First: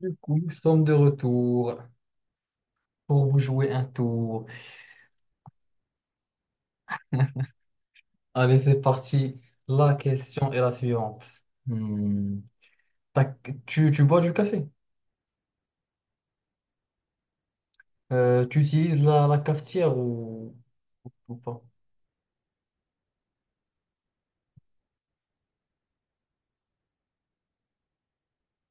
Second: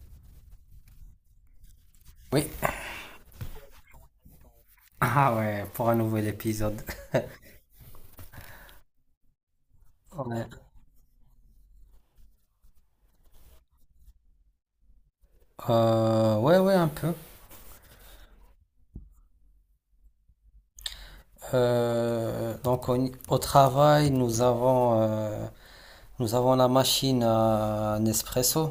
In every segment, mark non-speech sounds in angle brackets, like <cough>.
Du coup, nous sommes de retour Oui. pour vous jouer un tour. Ah ouais, pour un nouvel épisode. <laughs> Allez, c'est parti. La Ouais. question est la suivante. Hmm. T'as- tu bois du café? Ouais, ouais, un peu. Tu utilises la cafetière ou pas? Donc au travail, nous avons la machine à Nespresso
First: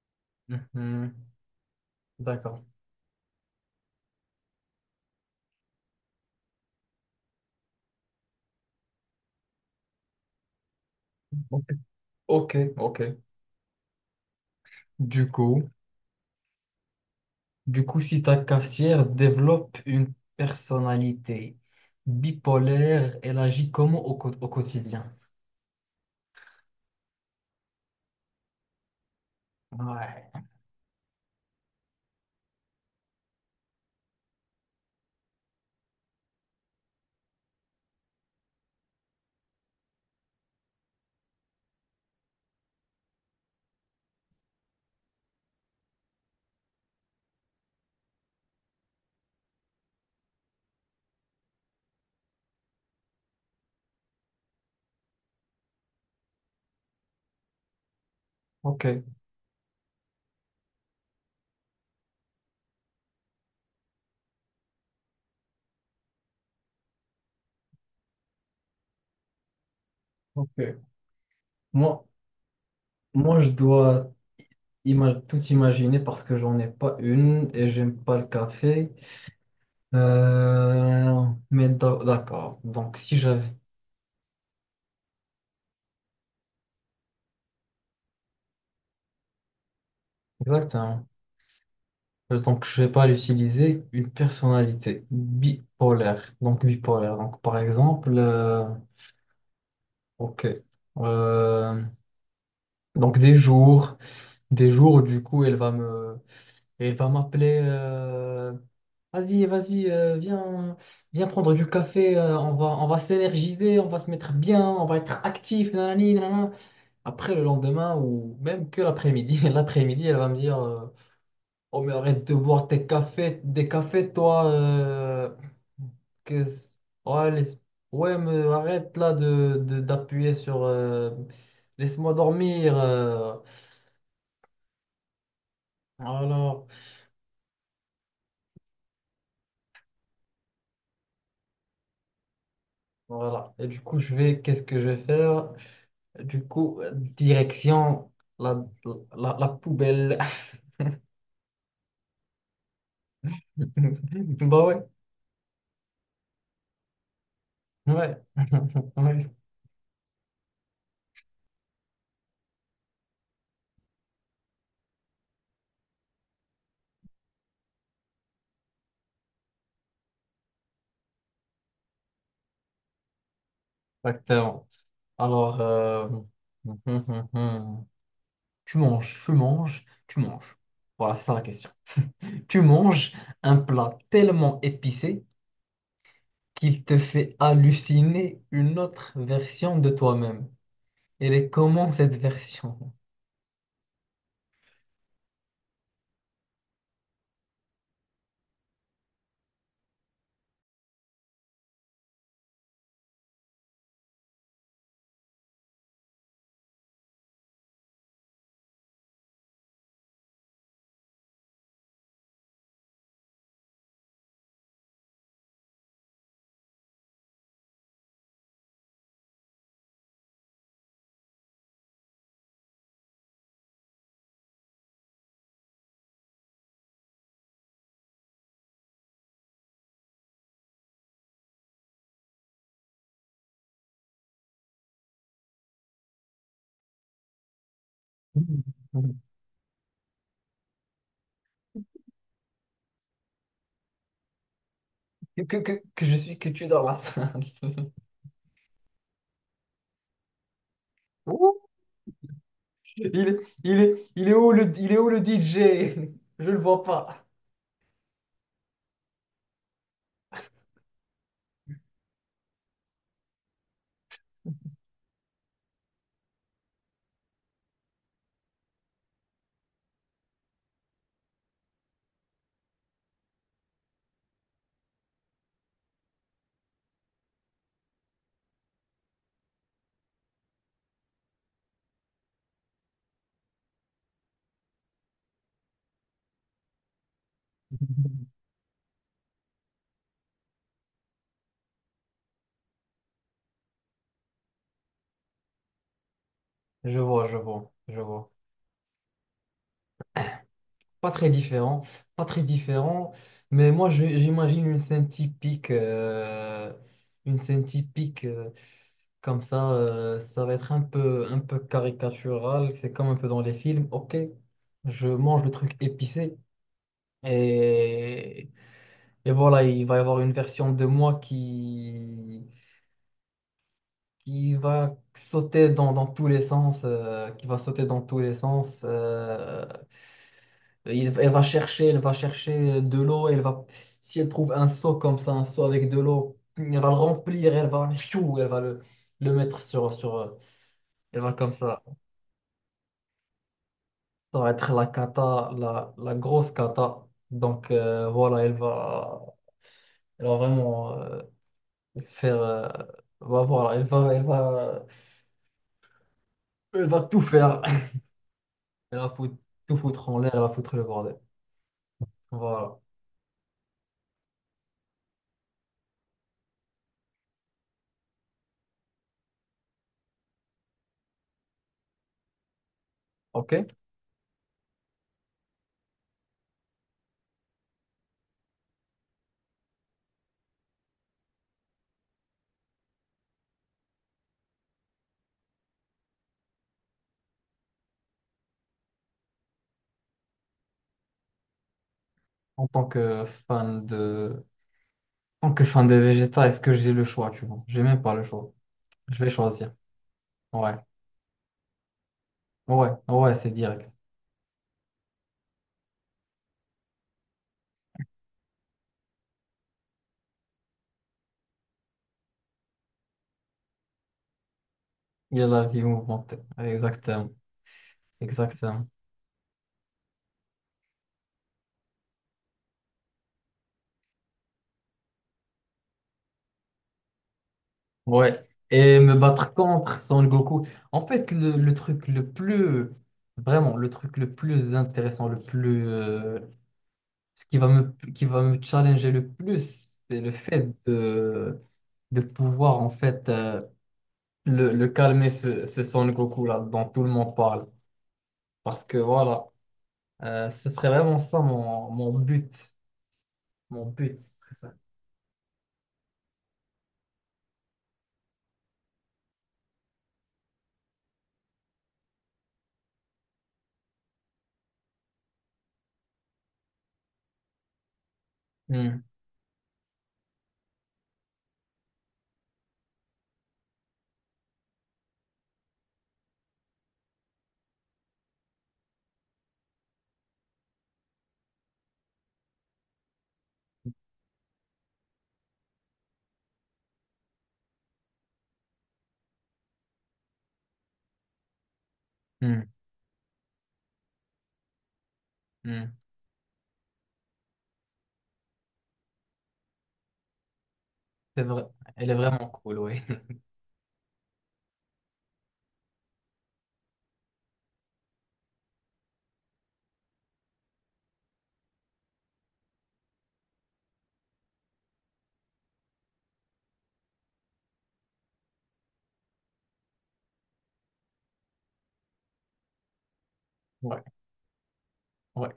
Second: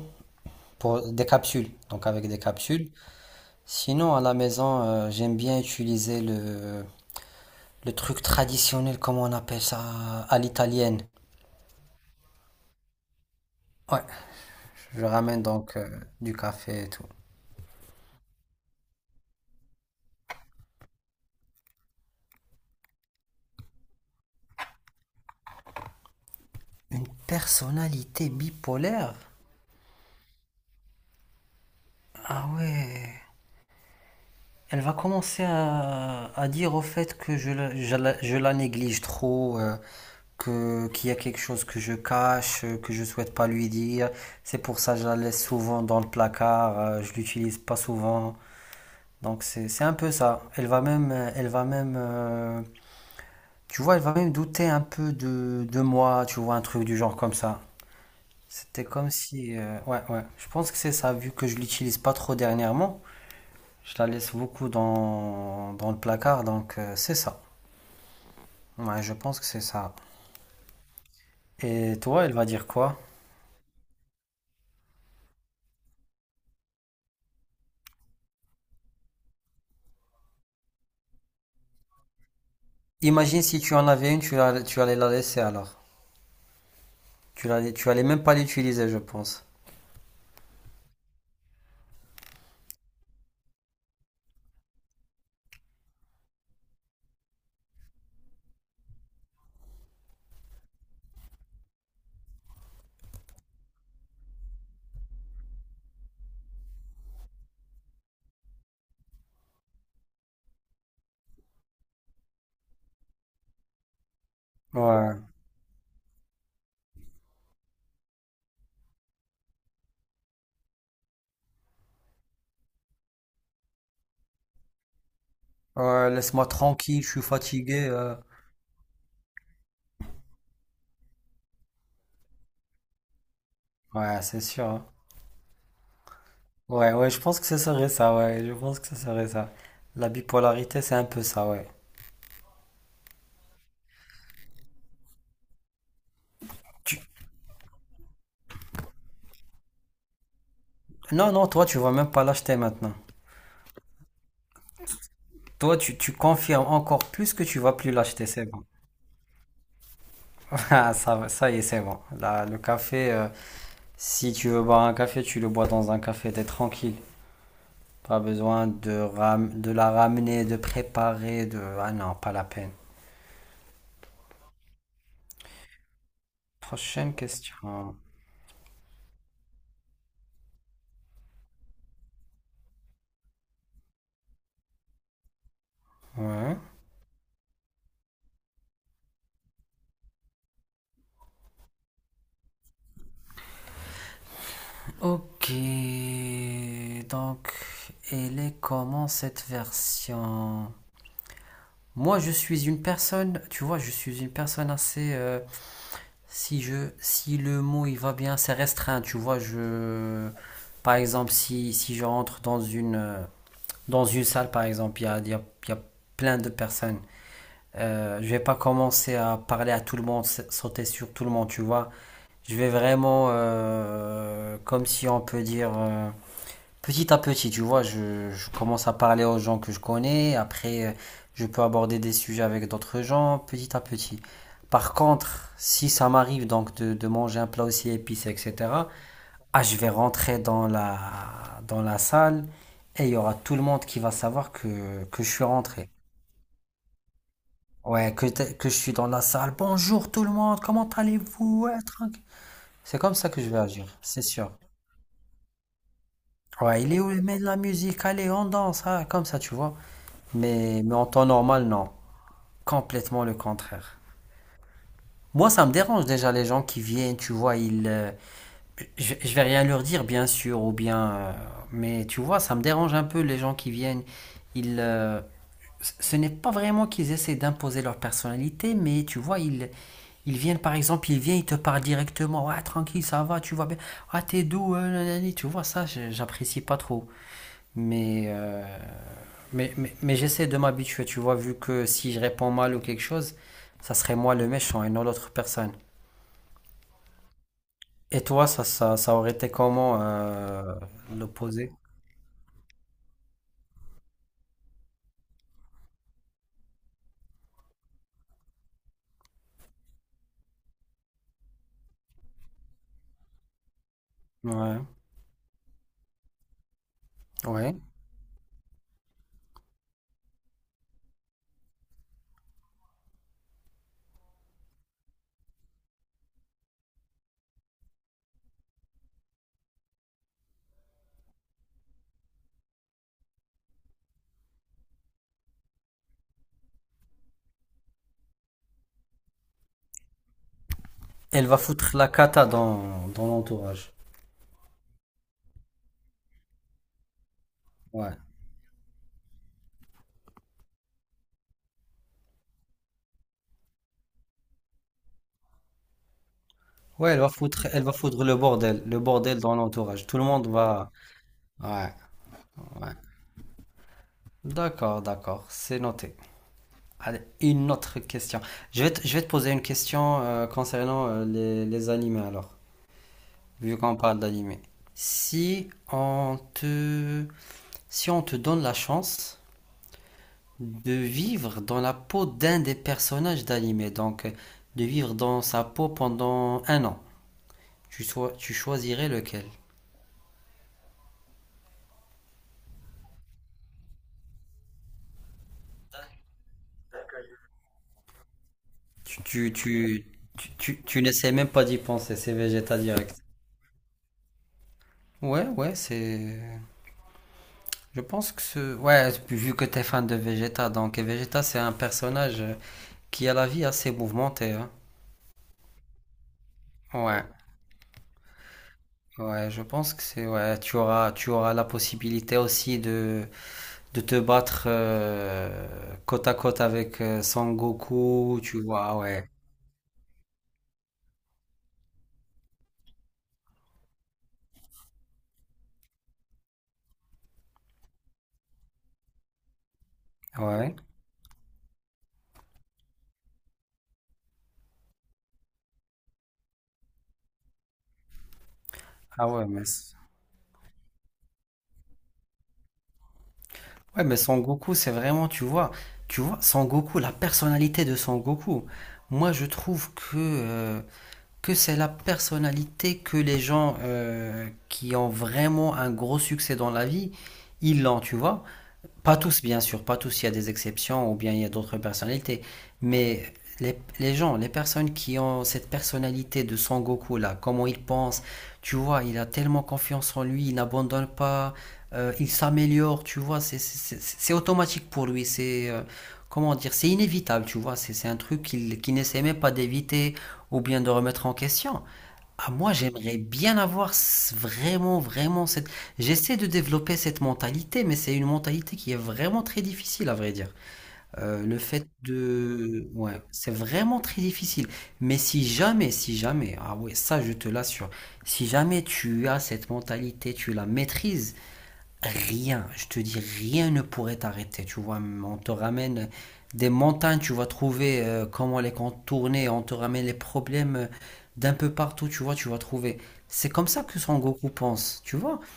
pour des Mhm. capsules, donc avec des D'accord. capsules. Sinon, à la maison, j'aime bien utiliser le truc traditionnel, comment on appelle ça, à l'italienne. Ok, ok. Ok. Ouais, je Du ramène coup, donc du café et tout. du coup, si ta cafetière développe une personnalité bipolaire, elle agit comment au, au quotidien? Une personnalité bipolaire? Ouais. Ah ouais. Elle va commencer à dire au fait que je la néglige trop, que, qu'il y a quelque chose que je cache, que je souhaite pas lui dire. C'est pour ça que je la laisse souvent dans le placard, je l'utilise pas souvent. Donc c'est un peu ça. Elle va même, tu vois, elle va même douter un peu de moi, tu vois, un truc du genre comme ça. Ok, C'était comme si, ouais, ouais. Je pense que c'est ça, vu que je l'utilise pas trop dernièrement. Je la laisse beaucoup dans, dans le placard, donc c'est ça. Ouais, je pense que c'est ça. ok. Et Moi, toi, elle va dire quoi? moi, je dois tout imaginer parce que j'en ai pas une et j'aime pas le café. Euh, mais d'accord. Donc si Imagine j'avais si tu en avais une, tu, tu allais la laisser alors. Tu allais même pas l'utiliser, je pense. exactement. Donc je vais pas l'utiliser. Une personnalité bipolaire. Donc bipolaire. Donc par exemple, ok. Euh, donc des jours où, du coup elle va me et il va m'appeler. Vas-y vas-y, viens, viens prendre du café. On va s'énergiser, on va se mettre bien, on va être Ouais. actif. Nanani, nanana. Après le lendemain ou même que l'après-midi, <laughs> l'après-midi, elle va me dire, oh mais arrête de boire tes cafés, des cafés, toi. Ouais, que laisse-moi c- tranquille, je suis ouais, fatigué. Ouais, mais arrête là de, d'appuyer sur laisse-moi dormir. Ouais, c'est sûr, hein. Voilà. Ouais, ouais, je pense que ce serait ça, ouais. Je pense que ce serait ça. La bipolarité, c'est un peu ça, ouais. Voilà et du coup je vais qu'est-ce que je vais faire. Du coup, Tu- direction la, la, la poubelle. Non, non, toi, tu vas même pas l'acheter maintenant. <laughs> Bah ouais, Toi, tu confirmes encore plus que tu vas plus ouais, l'acheter, c'est bon. <laughs> ouais, <laughs> Ah, ça y est, c'est bon. Là, le café, si tu veux boire un café, tu le bois dans un café, t'es tranquille. Pas besoin de, de la ramener, de préparer, de... Ah non, pas la peine. exactement. Alors, Prochaine <laughs> question. tu manges. Voilà, c'est ça la question. Tu manges un plat tellement épicé Ouais. qu'il te fait halluciner une autre version de toi-même. Elle est comment cette version? Ok, donc elle est comment cette version? Moi, je suis une personne, tu vois, je suis une personne assez, si je, si le mot il va bien, c'est restreint, tu vois, je, par exemple, si, si je rentre dans une salle, par exemple, il y a plein de personnes. Je vais pas commencer à parler à tout le monde, sauter sur tout le monde, tu vois. Je vais vraiment, comme si on peut dire, petit à petit, tu vois. Je commence à parler aux gens que je connais. Après, je peux aborder des sujets avec d'autres gens, petit à petit. Par contre, si ça m'arrive donc de manger un plat aussi épicé, <laughs> etc., ah, je vais rentrer dans la salle et il y aura tout le monde qui va savoir que je suis rentré. que je suis, que tu es dans la salle. Ouais, que je suis dans la salle. Bonjour tout le monde, comment <laughs> allez-vous? Ouais, tranquille. C'est comme ça Il, que je vais il agir, est, c'est il est sûr. où le, il est où le DJ? Je le vois Ouais, il est où le pas. mec de la musique? Allez, on danse, hein, comme ça, tu vois. Mais en temps normal, non. Complètement le contraire. Moi, ça me dérange déjà les gens qui viennent, tu vois, ils, je vais rien leur dire, bien sûr, ou bien, mais tu vois, ça me dérange un peu les gens qui viennent, ils, ce n'est pas vraiment qu'ils essaient d'imposer leur personnalité, mais tu vois, ils viennent par exemple, ils viennent, ils te parlent directement. Ouais, tranquille, ça va, tu vois bien. Ah, t'es doux, nanani, tu vois, ça, j'apprécie pas trop. Mais, euh, mais j'essaie de m'habituer, tu vois, vu que si je réponds mal ou quelque chose, ça serait moi le méchant et non l'autre personne. Je vois, je vois, je Et vois. toi, ça aurait été comment, Pas très l'opposé? différent, pas très différent. Mais moi, j'imagine une scène typique comme ça. Ça va être un peu caricatural. C'est comme un peu dans les films. Ok, Ouais, je mange le truc épicé ouais. et, et voilà, il va y avoir une version de moi qui va sauter dans, dans tous les sens, qui va sauter dans tous les sens. Elle va chercher de l'eau, elle va, si elle trouve un seau comme ça, un seau avec de l'eau, elle va le remplir, elle va, chou, elle va le mettre sur, sur, elle va Elle comme va ça. foutre la cata dans, dans l'entourage. Ça va être la cata, la grosse cata. Donc Ouais. voilà, elle va vraiment faire, voilà, elle va, elle va, elle va Ouais, elle tout va faire. foutre, elle va foudre Elle le va foutre, bordel dans tout l'entourage. foutre Tout en le l'air, elle monde va foutre le va. bordel. Ouais, Voilà. ouais. D'accord, d'accord, c'est noté. Allez, une autre question. Je vais te poser une question concernant les animés alors, OK. vu qu'on parle d'animés. Si on te, si on te donne la chance de vivre dans la peau d'un des personnages d'animé, donc de vivre dans sa peau pendant un an, tu choisirais lequel? En tant que fan de... En tant que fan de Vegeta, est-ce que j'ai le choix, tu vois? J'ai même pas le choix. Tu, Je vais tu, choisir. tu, Ouais. Tu n'essaies même pas d'y penser, c'est Vegeta Ouais. direct. Ouais, c'est direct. Ouais, ouais, c'est. Je pense que ce. Ouais, vu que t'es fan de Vegeta, donc et Vegeta, c'est un personnage qui a la vie assez mouvementée, hein. Il y a la vie mouvementée. Ouais, Exactement. Exactement. ouais, je pense que c'est. Ouais, tu auras la possibilité aussi de te battre côte à côte avec Son Goku, Ouais. tu vois, Et me ouais. battre contre Son Goku. En fait, le truc le plus... Vraiment, le truc le plus intéressant, le plus... ce qui va me challenger le plus, c'est le fait Ouais. De pouvoir, en fait... le calmer ce, ce Son Goku là dont tout le monde parle. Parce que Ah voilà, ouais, mais. Ce serait vraiment ça mon, mon but. Mon Ouais, mais but, ce Son serait ça. Goku, c'est vraiment, tu vois, Son Goku, la personnalité de Son Goku. Moi, je trouve que c'est la personnalité que les gens qui ont vraiment un gros succès dans la vie, ils l'ont, tu vois. Hmm, Pas tous, bien sûr, pas tous, il y a des exceptions ou bien il y a d'autres personnalités. Mais les gens, les personnes qui ont cette personnalité de Son Goku là, comment il pense, tu vois, il a tellement confiance en lui, il n'abandonne pas, il s'améliore, tu vois, c'est automatique pour lui, c'est comment dire, c'est inévitable, tu vois, c'est un truc qu'il n'essaie même pas d'éviter ou bien de remettre en question. Ah, hmm, moi, j'aimerais bien avoir vraiment, vraiment cette... hmm. J'essaie de développer cette mentalité, mais c'est une mentalité qui est vraiment très difficile, à vrai dire. C'est Le vrai. fait Elle est vraiment cool, de... oui. Ouais, <laughs> c'est vraiment très difficile. Mais si jamais, si jamais, ah ouais, ça, je te l'assure, si jamais tu as cette mentalité, tu la maîtrises, rien, je te dis, rien ne pourrait t'arrêter, tu vois. On te ramène des montagnes, tu vas trouver comment les contourner, on te ramène les problèmes d'un peu partout, tu vois, tu vas trouver. C'est comme ça que Ouais, Son Goku pense, tu vois. ouais,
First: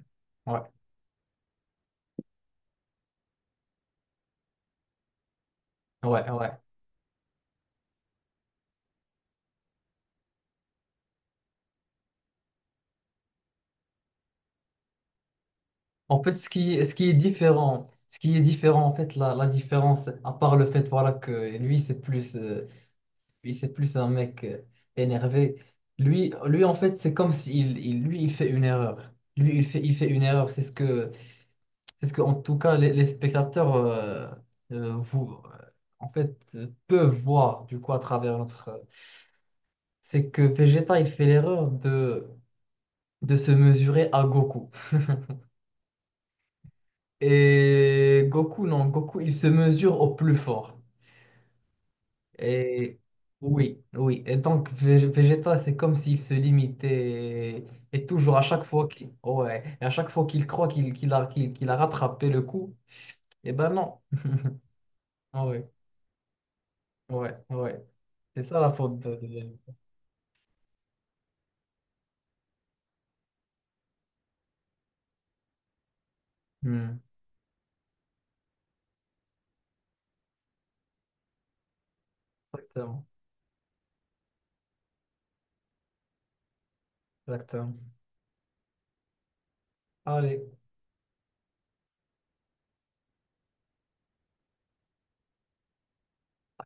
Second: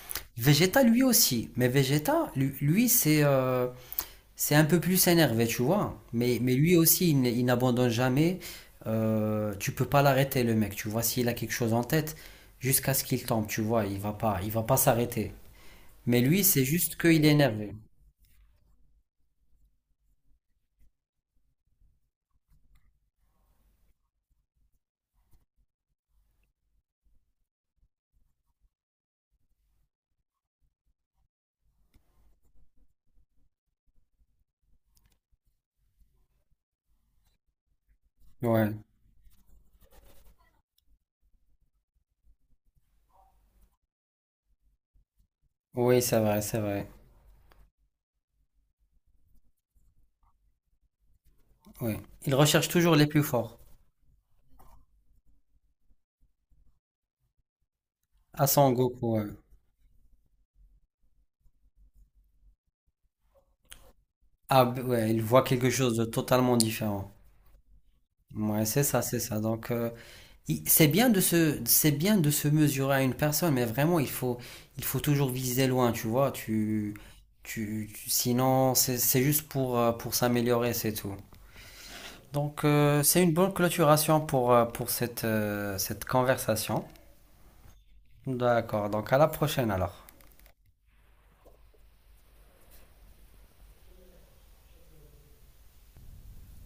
ouais, Vegeta lui aussi, mais Vegeta, lui, c'est un peu plus énervé, tu vois. ouais, ouais. Mais lui aussi, il n'abandonne jamais. Tu peux pas l'arrêter, le mec, tu vois. S'il a quelque chose en tête, jusqu'à ce qu'il tombe, tu vois, il va pas s'arrêter. Mais En fait, lui, c'est ce juste qui est qu'il est énervé. différent, ce qui est différent, en fait, la différence, à part le fait, voilà, que lui, c'est plus un mec énervé. Lui, en fait, c'est comme s'il, il, lui, il fait une erreur. Lui, il fait une erreur. C'est ce que, c'est ce que, en tout cas, les spectateurs vous, en fait, peuvent voir du coup à travers Ouais. notre. C'est que Vegeta, il fait l'erreur de se mesurer à Goku. Oui, c'est vrai, c'est vrai. Et Goku, non, Goku, il se mesure au plus fort. Oui. Il recherche toujours Et les plus forts. oui, oui. Et donc, Vegeta, c'est comme s'il se limitait. Et toujours, à À chaque Son fois qu'il Goku, ouais. ouais. Et à chaque fois qu'il croit qu'il, qu'il a rattrapé le coup, eh ben non. Ah, ouais, il voit Ah quelque ouais, chose de totalement différent. ouais, ouais. C'est ça Ouais, la c'est faute ça, c'est de ça. Donc, Vegeta. C'est bien de se, c'est bien de se mesurer à une personne, mais vraiment, il faut toujours viser loin, tu vois. Hmm. Sinon, c'est juste pour s'améliorer, c'est tout. Donc, Exactement. c'est une bonne clôturation pour cette, cette conversation. Exactement. D'accord. Donc, à la prochaine alors. Allez.